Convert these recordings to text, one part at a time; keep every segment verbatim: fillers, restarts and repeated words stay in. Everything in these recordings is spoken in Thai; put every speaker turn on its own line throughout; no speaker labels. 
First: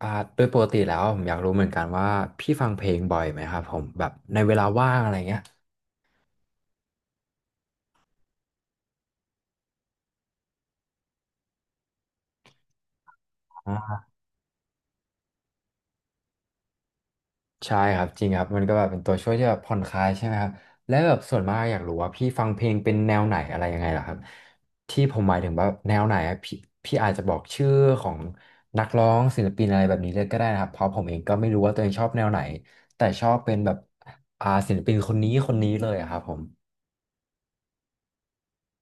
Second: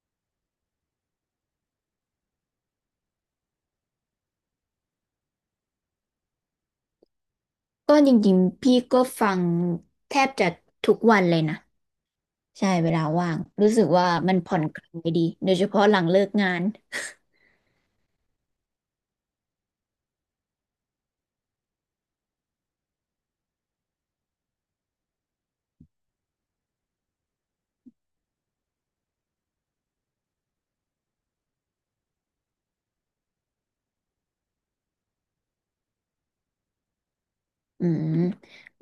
อ่าโดยปกติแล้วผมอยากรู้เหมือนกันว่าพี่ฟังเพลงบ่อยไหมครับผมแบบในเวลาว่างอะไรเงี้ย
ก็จริงๆพี่ก็ฟังแทบจะทุกวันเลยนะใช่เวลาว่าง
อ่
รู้สึก
า
ว่ามันผ่อนคลายดีโดยเฉพาะหลังเลิกงาน
ใช่ครับจริงครับมันก็แบบเป็นตัวช่วยที่แบบผ่อนคลายใช่ไหมครับและแบบส่วนมากอยากรู้ว่าพี่ฟังเพลงเป็นแนวไหนอะไรยังไงล่ะครับที่ผมหมายถึงว่าแนวไหนอะพี่พี่อาจจะบอกชื่อของนักร้องศิลปินอะไรแบบนี้เลยก็ได้นะครับเพราะผมเองก็ไม่รู้ว่าตัวเองชอบแนวไหนแต่ชอบเป็นแบบอ่าศิลปินคนนี้คนนี้เลยอะครับผม
อืม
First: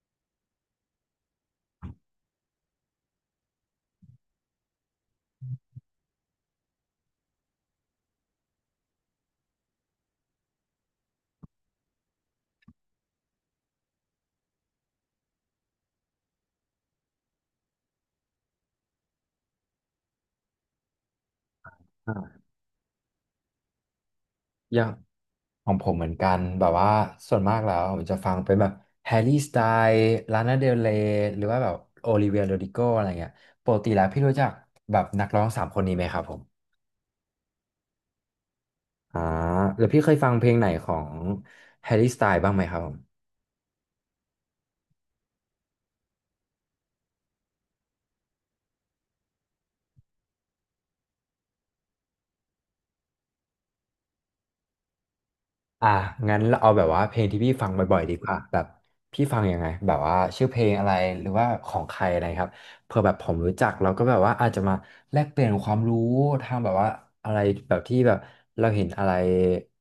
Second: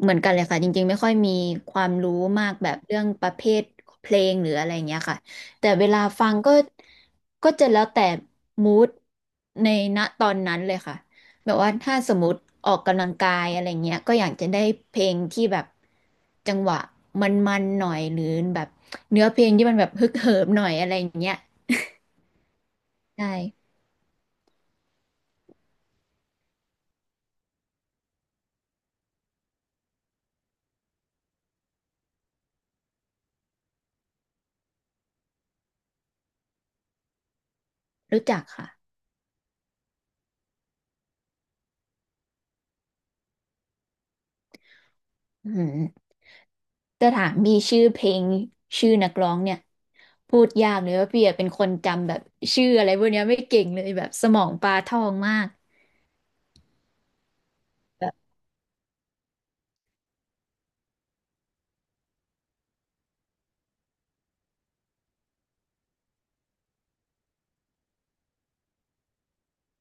เหมือนกันเลยค่ะจริงๆไม่ค่อยมีความรู้มากแบบเรื่องประเภทเพลงหรืออะไรเงี้ยค่ะแต่เวลาฟังก็ก็จะแล้วแต่มูดในณตอนนั้นเลยค่ะแบบว่าถ้าสมมติออกกำลังกายอะไรเงี้ยก็อยากจะได้เพลงที่แบบจังหวะมันๆหน่อยหรือแบบเนื้อเพลงที่มันแบบฮึกเหิมหน่อยอะไรอย่างเงี้ย
อ่า
ใช่
อย่าง ของผมเหมือนกันแบบว่าส่วนมากแล้วผมจะฟังเป็นแบบแฮร์รี่สไตล์ลานาเดลเรย์หรือว่าแบบโอลิเวียโรดิโกอะไรเงี้ยปกติแล้วพี่รู้จักแบบนักร้องสามคนนี้ไหมครับผม
รู้จักค่ะ
อ่าหรือพี่เคยฟังเพลงไหนของแฮร์รี่สไตล์บ้างไหมครับผม
อืมจะถามมีชื่อเพลงชื่อนักร้องเนี่ย พูดยากเลยว่าพี่อะเป็นคนจำแบบชื่ออะไรพวกเนี้ยไม่เก่งเลยแบบสมองปลาทองมาก
อ่ะงั้นเราเอาแบบว่าเพลงที่พี่ฟังบ่อยๆ
แบ
ดี
บ
กว่าแบบพี่ฟังยังไงแบบว่าชื่อเพลงอะไรหรือว่าของใครอะไรครับเผื่อแบบผมรู้จักเราก็แบบว่าอาจจะมาแลกเปลี่ยนความรู้ทางแบบว่าอะไรแบบที่แบบเราเห็นอะไร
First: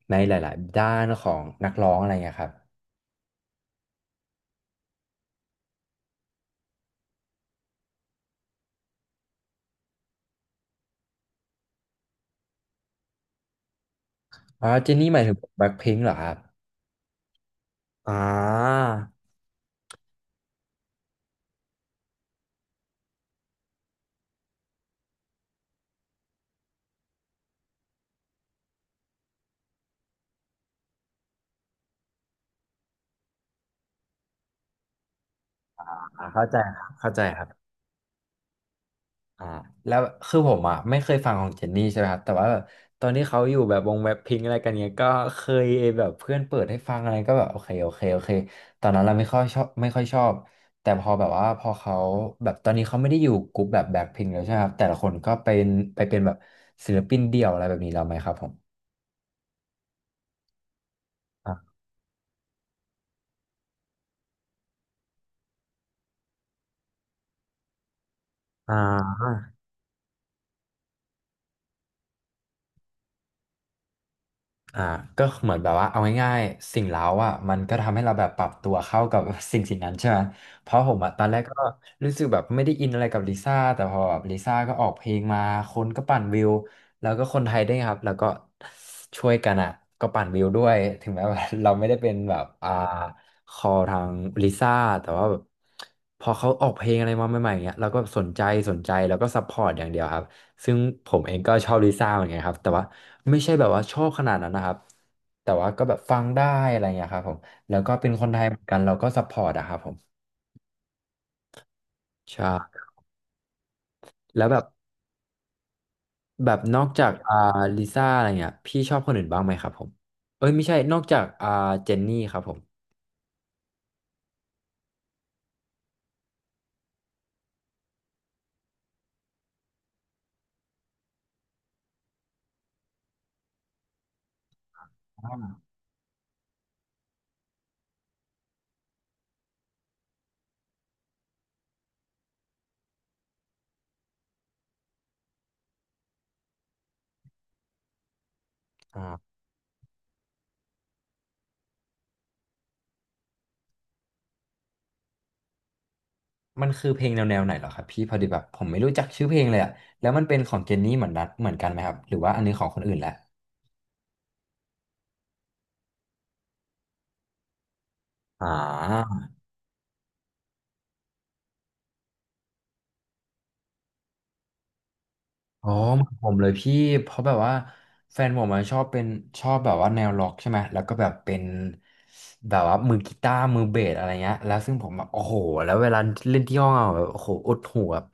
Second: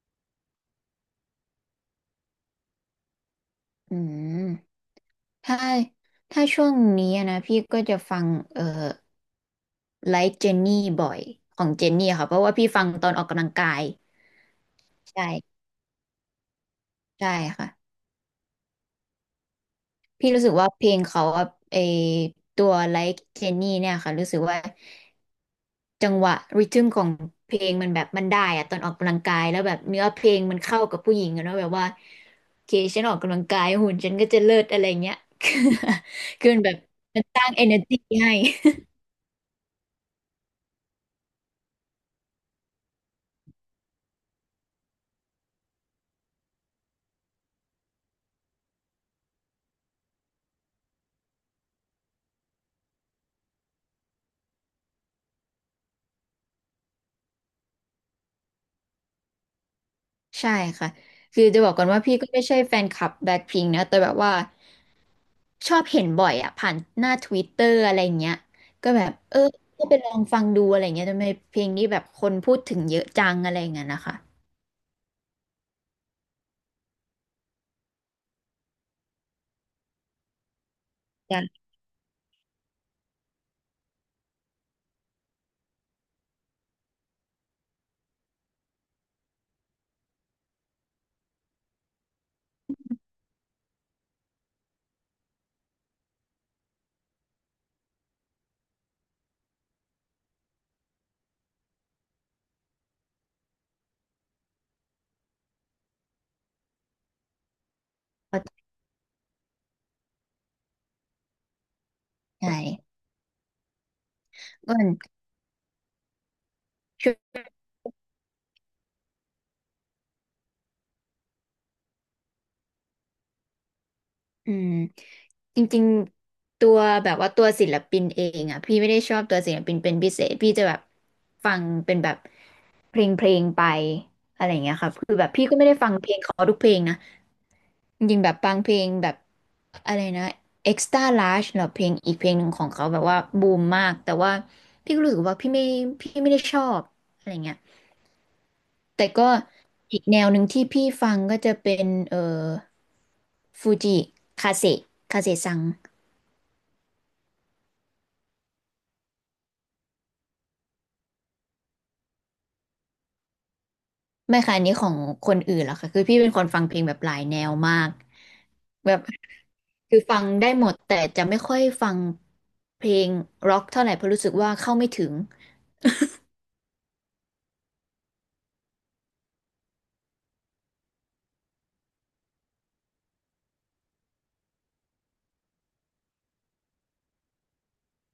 ในหลายๆด้านของนักร้องอะไรเงี้ยครับ
อืมถ้าถ้าช่วงนี้อะนะพี่ก็จะฟังเอ่อไลฟ์เจนนี่บ่อยของเจนนี่ค่ะเพราะว่าพี่ฟังตอนออกกำลังกาย
อ๋อเจนนี่หมายถึง
ใช่
แบล็คพิงค์เหรอครับ
ใช่ค่ะ
อ่า
พี่รู้สึกว่าเพลงเขาอะไอตัว ไลก์ เจนนี่ เนี่ยค่ะรู้สึกว่าจังหวะริทึมของเพลงมันแบบมันได้อะตอนออกกำลังกายแล้วแบบเนื้อเพลงมันเข้ากับผู้หญิงอะเนาะแบบว่าโอเคฉันออกกำลังกายหุ่นฉันก็จะเลิศอะไรเงี้ย คือ
อ่าเข้า
คือ
ใจ
มันแบบ
ครับเข้า
มั
ใจ
นส
ครั
ร้าง
บ
เอเนอร์จี้ ให้
อ่าแล้วคือผมอ่ะไม่เคยฟังของเจนนี่ใช่ไหมครับแต่ว่าแบบตอนที่เขาอยู่แบบวงแบ็คพิงอะไรกันเนี้ยก็เคยแบบเพื่อนเปิดให้ฟังอะไรก็แบบโอเคโอเคโอเคตอนนั้นเราไม่ค่อยชอบไม่ค่อยชอบแต่พอแบบว่าพอเขาแบบตอนนี้เขาไม่ได้อยู่กลุ่มแบบแบ็คพิงแล้วใช่ไหมครับแต่ละคนก็เป็นไปเป็นแบบศิลปินเดี่ยวอะไรแบบนี้แล้วไหมครับผม
ใช่ค่ะคือจะบ
อ่า
อกก่อนว่าพี่ก็ไม่ใช่แฟนคลับแบล็คพิงค์นะแต่แบบว่า ชอบเห็นบ่อยอะผ่านหน้าทวิตเตอร์อะไรเงี้ยก็แบบ
อ่า
เออก็ไปลองฟังดูอะไรเงี้ยทำไมเพลงนี้แบบคนพูดถึงเยอะจังอะไรเงี้ยนะคะ
อ่าก็เหมือนแบบว่าเอาง่ายๆสิ่งเร้าอ่ะมันก็ทำให้เราแบบปรับตัวเข้ากับ สิ่งสิ่งนั้นใช่ไหมเพราะผมอ่ะตอนแรกก็
จะ
รู้สึกแบบไม่ได้อินอะไรกับลิซ่าแต่พอแบบลิซ่าก็ออกเพลงมาคนก็ปั่นวิวแล้วก็คนไทยด้วยครับแล้วก็ช่วยกันอ่ะก็ปั่นวิวด้วยถึงแม้ว่า เราไม่ได้เป็นแบบอ่าคอทางลิซ่าแต่ว่าแบบพอเขาออกเพลงอะไรมาใหม่ๆเงี้ยเราก็สนใจสนใจแล้วก็ซัพพอร์ตอย่างเดียวครับ ซึ่งผมเองก็ชอบลิซ่าเหมือนกันครับแต่ว่าไม่ใช่แบบว่าชอบขนาดนั้นนะครับแต่ว่าก็แบบฟังได้อะไรเงี้ยครับผมแล้วก็เป็นคนไทยเห
เข้า
มือนกันเราก็ซัพพอร์ตอะครับผม
ใจ
ใช่แล้วแบบ
ก็มัน
แบบนอกจา
ช่
ก
ว
อ่า
ย
ลิซ่าอะไรเงี้ยพี่ชอบคนอื่นบ้างไหมครับผมเอ้ยไม่ใช่นอกจากอ่าเจนนี่ครับผม
อืมจริงๆตัวแบบว่าตัวศิลปินเองอะพี่ไม่ได้ชอบตัวศิลปินเป็นพิเศษพี่จะแบบฟังเป็นแบบเพลงเพลงไปอะไรเงี้ยค่ะคือแบบ
อ
พี่ก็ไม่ได้ฟังเพลงเขาทุกเพลงนะ จริงๆแบบบางเพลงแบบอะไรนะ เอ็กซ์ตร้า ลาร์จ เหรอเพลงอีกเพลงหนึ่งของเขาแบบว่าบูมมากแต่ว่าพี่ก็รู้สึกว่าพี่ไม่พี่ไม่ได้ชอบอะไรเงี้ยแต่
่า
ก็อีกแนวหนึ่งที่พี่ฟังก็จะเป็นเอ่อฟูจิคาเซคาเซซัง
มันคือเพลงแนวแนวไหนเหรอครับพี่พอดีแบบผมไม่รู้จักชื่อเพลงเลยอะแล้วมันเป็นของเจนนี่เหมือนนัดเหมือนกันไหมครับหรือว่าอันนี้ของคนอื่นแหละ
ไม่ค่ะอันนี้ของคนอื่นหรอกค่ะคือพี่เป็นคนฟังเพลงแบบหลายแนวมาก
อ่
แบบ
า
คือฟังได้หมดแต่จะไม่ค่อยฟังเพลงร็อกเท่าไหร่เพราะรู้สึกว่าเข้าไม่ถึง
อ๋อเหมือนผมเลยพี่เพราะแบบว่าแฟนผมอะชอบเป็นชอบแบบว่าแนวร็อกใช่ไหมแล้วก็แบบเป็นแบบว่ามือกีตาร์มือเบสอะไรเงี้ยแล้วซึ่งผมแบบโอ้โหแล้วเวลาเล่นที่ห้องอะแบบโอ้โหอดหูแบบ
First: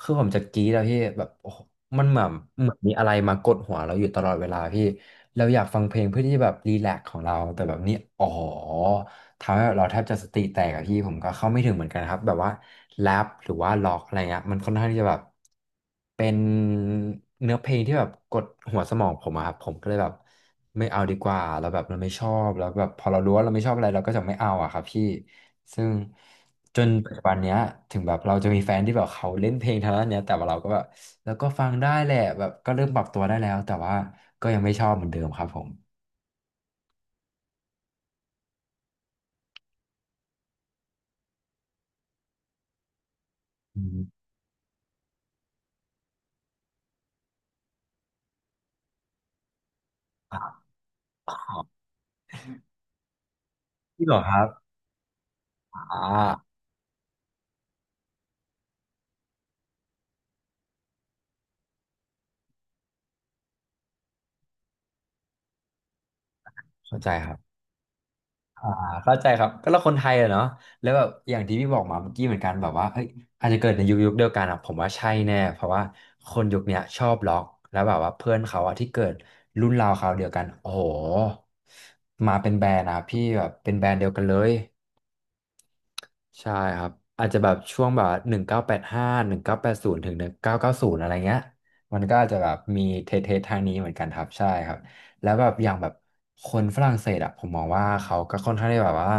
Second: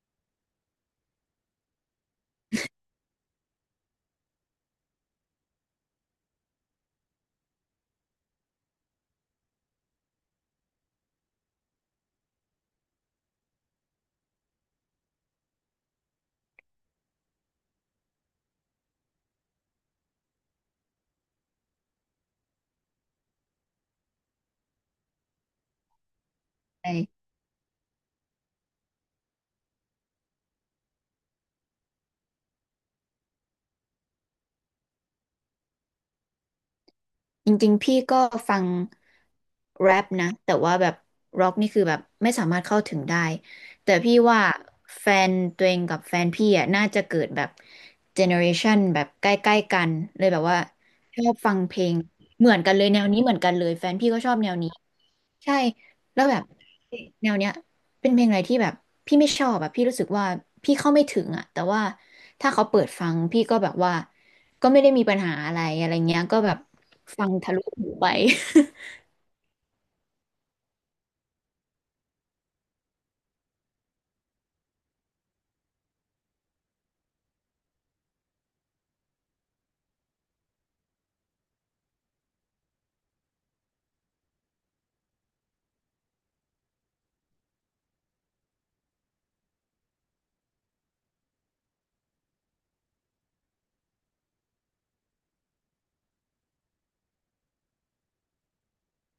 คือผมจะกรี๊ดอะพี่แบบโอ้โหมันเหมือนเหมือนมีอะไรมากดหัวเราอยู่ตลอดเวลาพี่เราอยากฟังเพลงเพื่อที่จะแบบรีแลกซ์ของเราแต่แบบนี้อ๋อ ทำให้แบบเราแทบจะสติแตกอะพี่ผมก็เข้าไม่ถึงเหมือนกันครับแบบว่าแรปหรือว่าล็อกอะไรเงี้ยมันค่อนข้างที่จะแบบเป็นเนื้อเพลงที่แบบกดหัวสมองผมอะครับผมก็เลยแบบไม่เอาดีกว่าเราแล้วแบบเราไม่ชอบแล้วแบบพอเรารู้ว่าเราไม่ชอบอะไรเราก็จะไม่เอาอะครับพี่ซึ่งจนปัจจุบันเนี้ยถึงแบบเราจะมีแฟนที่แบบเขาเล่นเพลงทางด้านเนี้ยแต่ว่าเราก็แบบแล้วก็ฟังได้แหละแบบก็เริ่มปรับตัวได้แล้วแต่ว่าก็ยังไม่ชอบเหมือนเดิมครับผม
จริงๆพี่ก็ฟังแรปนะแต่ว่าแบบร็อกนี่คือแบบไม่สามารถเข้าถึงได้
อื
แต่
ม
พี่ว่าแฟนตัวเองกับแฟนพี่อ่ะน่าจะเกิดแบบเจเนอเรชันแบบใกล้ๆกันเลย
ค
แบ
รั
บว่า
บ
ชอบฟังเพลงเหมือนกันเลยแนวนี้เหมือนกันเลยแฟน
พี่
พี่
เหรอ
ก็ช
ค
อบ
รั
แนว
บ
นี้ ใช่
อ่
แล้วแบบ
า
แนวเนี้ยเป็นเพลงอะไรที่แบบพี่ไม่ชอบอะพี่รู้สึกว่าพี่เข้าไม่ถึงอะแต่ว่าถ้าเขาเปิดฟังพี่ก็แบบว่าก็ไม่ได้มีปัญหาอะไรอะไรเงี้ยก็แบบ
เข้าใจ
ฟั
ค
ง
รั
ทะ
บ
ลุหูไป
อ่าเข้าใจครับก็เราคนไทยอะเนาะแล้วแบบอย่างที่พี่บอกมาเมื่อกี้เหมือนกันแบบว่าเอ้ยอาจจะเกิดในยุคยุคเดียวกันอะผมว่าใช่แน่เพราะว่าคนยุคเนี้ยชอบล็อกแล้วแบบว่าเพื่อนเขาอะที่เกิดรุ่นราวคราวเดียวกันโอ้โหมาเป็นแบรนด์อะพี่แบบเป็นแบรนด์เดียวกันเลย ใช่ครับอาจจะแบบช่วงแบบหนึ่งเก้าแปดห้าหนึ่งเก้าแปดศูนย์ถึงหนึ่งเก้าเก้าศูนย์อะไรเงี้ยมันก็อาจจะแบบมีเทเททางนี้เหมือนกันครับใช่ครับแล้วแบบอย่างแบบคนฝรั่งเศสอะผมมองว่าเขาก็ค่อนข้างที่แบบว่า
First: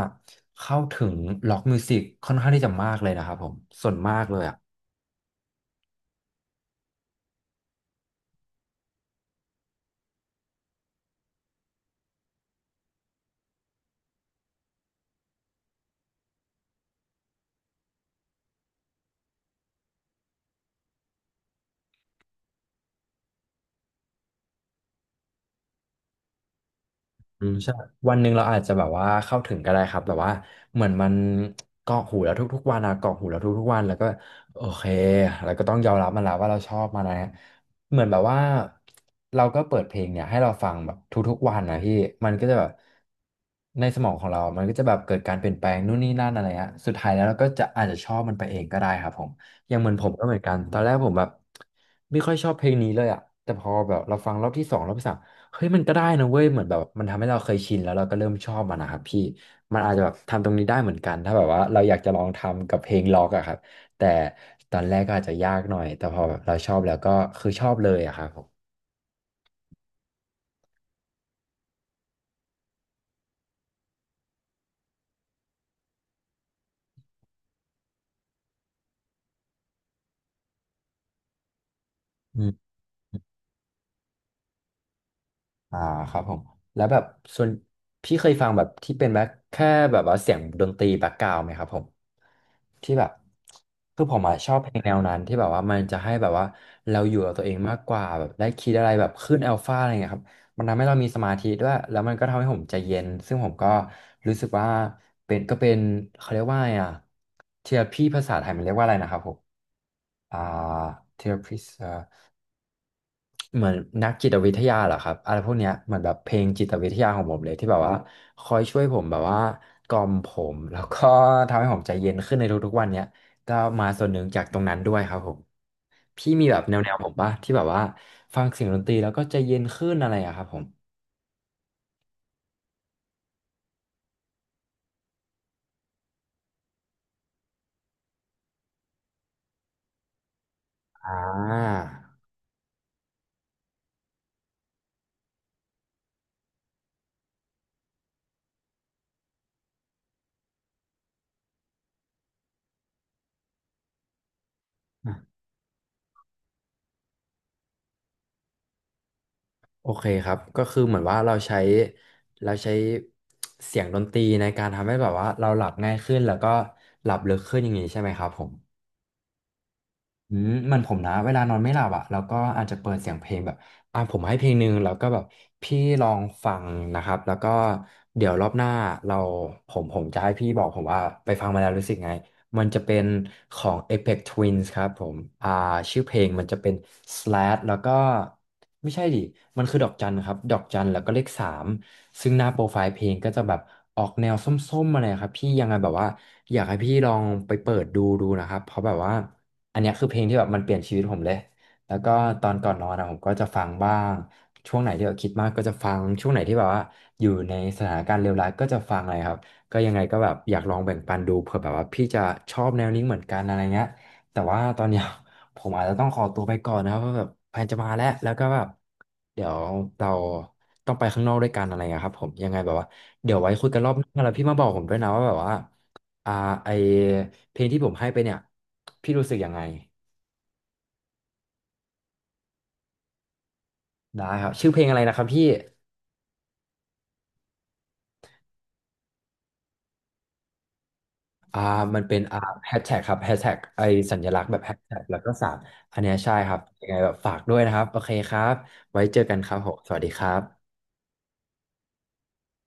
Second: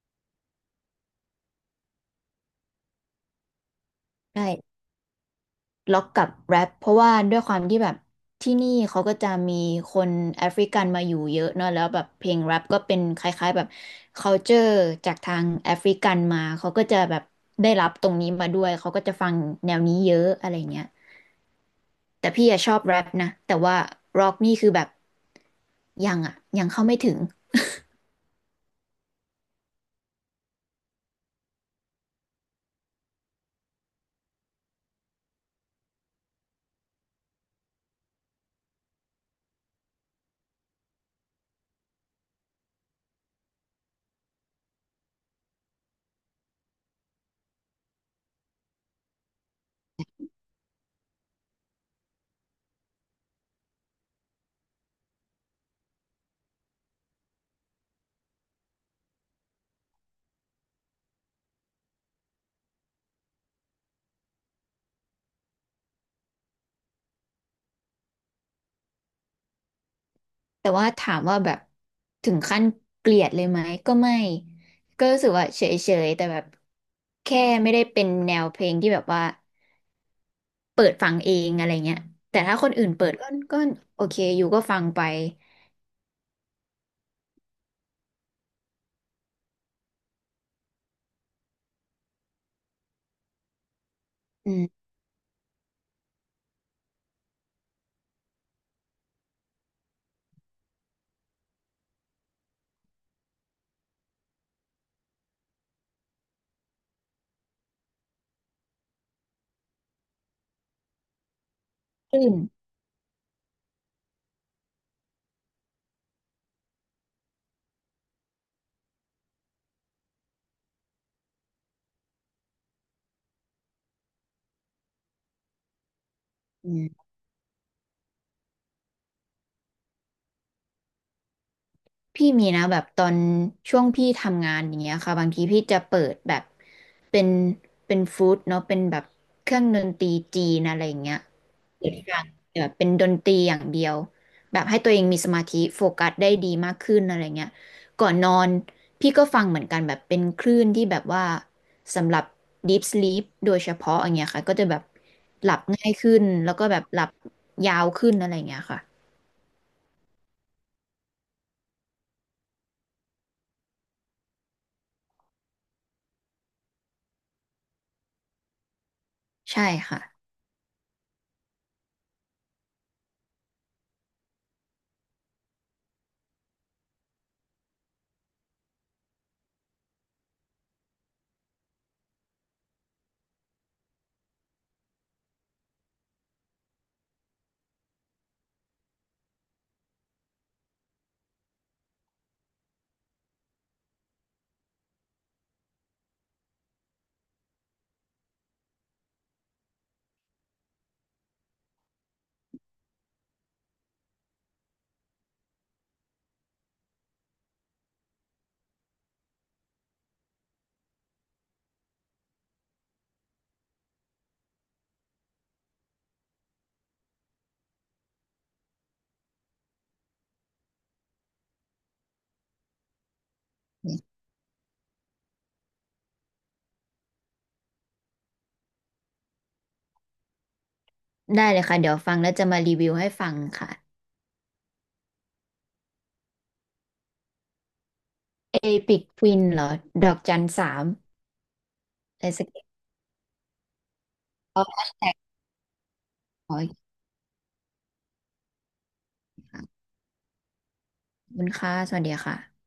เข้าถึงล็อกมิวสิกค่อนข้างที่จะมากเลยนะครับผมส่วนมากเลยอะ
ใช่ล็อกกับแรปเพราะว่าด้วยความที่แบบที่นี่เขาก็จะมีคนแอฟริกันมาอยู่เยอะเนอะแล้วแบบเพลงแรปก็เป็นคล้ายๆแบบ คัลเจอร์ จากทางแอฟริกันมาเขาก็จะแบบได้รับตรงนี้มาด้วยเขาก็จะฟังแนวนี้เยอะอะไรเงี้ย แต่พี่อะชอบแรปนะแต่ว่าร็อกนี่คือแบบยังอะยังเข้าไม่ถึง
อืมใช่วันหนึ่งเราอาจจะแบบว่าเข้าถึงก็ได้ครับแบบว่าเหมือนมันเกาะหูแล้วทุกๆวันอะเกาะหูแล้วทุกๆวันแล้วก็โอเคแล้วก็ต้องยอมรับมันแล้วว่าเราชอบมันนะเหมือนแบบว่าเราก็เปิดเพลงเนี่ยให้เราฟังแบบทุกๆวันนะพี่มันก็จะแบบในสมองของเรามันก็จะแบบเกิดการเปลี่ยนแปลงนู่นนี่นั่นอะไรฮะสุดท้ายแล้วเราก็จะอาจจะชอบมันไปเองก็ได้ครับผมอย่างเหมือนผมก็เหมือนกันตอนแรกผมแบบไม่ค่อยชอบเพลงนี้เลยอะแต่พอแบบเราฟังรอบที่สองรอบที่สาม เฮ้ยมันก็ได้นะเว้ยเหมือนแบบมันทำให้เราเคยชินแล้วเราก็เริ่มชอบมันนะครับพี่มันอาจจะแบบทำตรงนี้ได้เหมือนกันถ้าแบบว่าเราอยากจะลองทำกับเพลงล็อกอะครับแต่ตอนแรกก็อาจจะยากหน่อยแต่พอแบบเราชอบแล้วก็คือชอบเลยอะครับผม
แต่ว่าถามว่าแบบถึงขั้นเกลียดเลยไหมก็ไม่ก็รู้สึกว่าเฉยๆแต่แบบแค่ไม่ได้เป็นแนวเพลงที่แบบว่าเปิดฟังเองอะไรเงี้ยแต่ถ้าคนอื่นเปิดก็ก็โอเคอยู่ก็ฟังไป
อ่าครับผมแล้วแบบส่วนพี่เคยฟังแบบที่เป็นแบบแค่แบบว่าเสียงดนตรีแบ็กกราวด์ไหมครับผมที่แบบคือผมอะช
อื
อบเพลง
ม
แนวนั้นที่แบบว่ามันจะให้แบบว่าเราอยู่กับตัวเองมากกว่าแบบได้คิดอะไรแบบขึ้นอัลฟาอะไรเงี้ยครับมันทำให้เรามีสมาธิด้วยแล้วมันก็ทำให้ผมใจเย็นซึ่งผมก็รู้สึกว่าเป็นก็เป็นเขาเรียกว่าไงอะเทอราพีภาษาไทยมันเรียกว่าอะไรนะครับผมอ่าเทอราพี
ตื่น
เหมือนนักจิตวิทยาเหรอครับอะไรพวกเนี้ยเหมือนแบบเพลงจิตวิทยาของผมเลยที่แบบว่าคอยช่วยผมแบบว่ากล่อมผมแล้วก็ทำให้ผมใจเย็นขึ้นในทุกๆวันเนี้ยก็มาส่วนหนึ่งจากตรงนั้นด้วยครับผมพี่มีแบบ
อื
แนวๆ
ม
ผมปะที่แบบว่าฟังเสียงดนตรีแล้วก็ใจเย็นขึ้นอะไรอะครับผม
พี่มีนะแบบตอนช่วงพี่ทำงานอย่างเงี้ยค่ะบางทีพี่จะเปิดแบบเป็นเป็นฟู้ดเนาะเป็นแบบเครื่องดนตรีจีนอะไรอย่าง
อ่
เงี้ย
า
เปิดฟังแบบเป็นดนตรีอย่างเดียวแบบให้ตัวเองมีสมาธิโฟกัสได้ดีมากขึ้นอะไรเงี้ยก่อนนอนพี่ก็ฟังเหมือนกันแบบเป็นคลื่นที่แบบว่าสำหรับ ดีพ สลีป โดยเฉพาะอย่างเงี้ยค่ะก็จะแบบหลับง่ายขึ้นแล้วก็แบบหลับยาวขึ้นอะไรอย่างเงี้ยค่ะ
โอเคครับก็คือเหมือนว่าเราใช้เราใช้เสียงดนตรีในการทำให้แบบว่าเราหลับง่ายขึ้นแล้วก็หลับลึกขึ้นอย่างนี้ใช่ไหมครับผม
ใช่ค่ะ
อืมมันผมนะเวลานอนไม่หลับอ่ะแล้วก็อาจจะเปิดเสียงเพลงแบบอ่ะผมให้เพลงหนึ่งแล้วก็แบบพี่ลองฟังนะครับแล้วก็เดี๋ยวรอบหน้าเราผมผมจะให้พี่บอกผมว่าไปฟังมาแล้วรู้สึกไง มันจะเป็นของ เอเพ็กซ์ ทวินส์ ครับผมอ่าชื่อเพลงมันจะเป็น สแลช แล้วก็ไม่ใช่ดิมันคือดอกจันครับดอกจันแล้วก็เลขสามซึ่งหน้าโปรไฟล์เพลงก็จะแบบออกแนวส้มๆอะไรครับพี่ยังไงแบบว่าอยากให้พี่ลองไปเปิดดูดูนะครับเพราะแบบว่าอันเนี้ยคือเพลงที่แบบมันเปลี่ยนชีวิตผมเลย แล้วก็ตอนก่อนนอนนะผมก็จะฟังบ้าง ช่วงไหนที่แบบคิดมากก็จะฟังช่วงไหนที่แบบว่าอยู่ในสถานการณ์เลวร้ายก็จะฟังอะไรครับ ก็ยังไงก็แบบอยากลองแบ่งปันดูเผื่อแบบว่าพี่จะชอบแนวนี้เหมือนกันอะไรเงี้ยแต่ว่าตอนเนี้ย ผมอาจจะต้องขอตัวไปก่อนนะครับเพราะแบบแฟนจะมาแล้วแล้วก็แบบเดี๋ยวเราต้องไปข้างนอกด้วยกันอะไรเงี้ยครับผมยังไงแบบว่าเดี๋ยวไว้คุยกันรอบหน้าแล้วพี่มาบอกผมด้วยนะว่าแบบว่าอ่าไอเพลงที่ผมให้ไปเนี่ยพี่รู้สึกยังไง
ได้เลยค่ะเดี๋ยวฟังแล้วจะมารีวิวให้ฟังค่ะ
ได้ครับชื่อเพลงอะไรนะครับพี่
เอพิกควินเหรอดอกจันสาม
อ่ามันเป็น
อะไร
อ่า
สักอย่าง
แฮชแท็กครับแฮชแท็กไอสัญลักษณ์แบบแฮชแท็ก
แท็ก
แล้วก็สามอันเนี้ยใช่
ข
ค
อ
รับ
อีก
ยังไงแบบฝากด้วยนะครับโอเคครับไว้เจอกันค
ค
รับ
รั้ง
ผมสวัสดีครับ
ขอบคุณค่ะสวัสดีค่ะ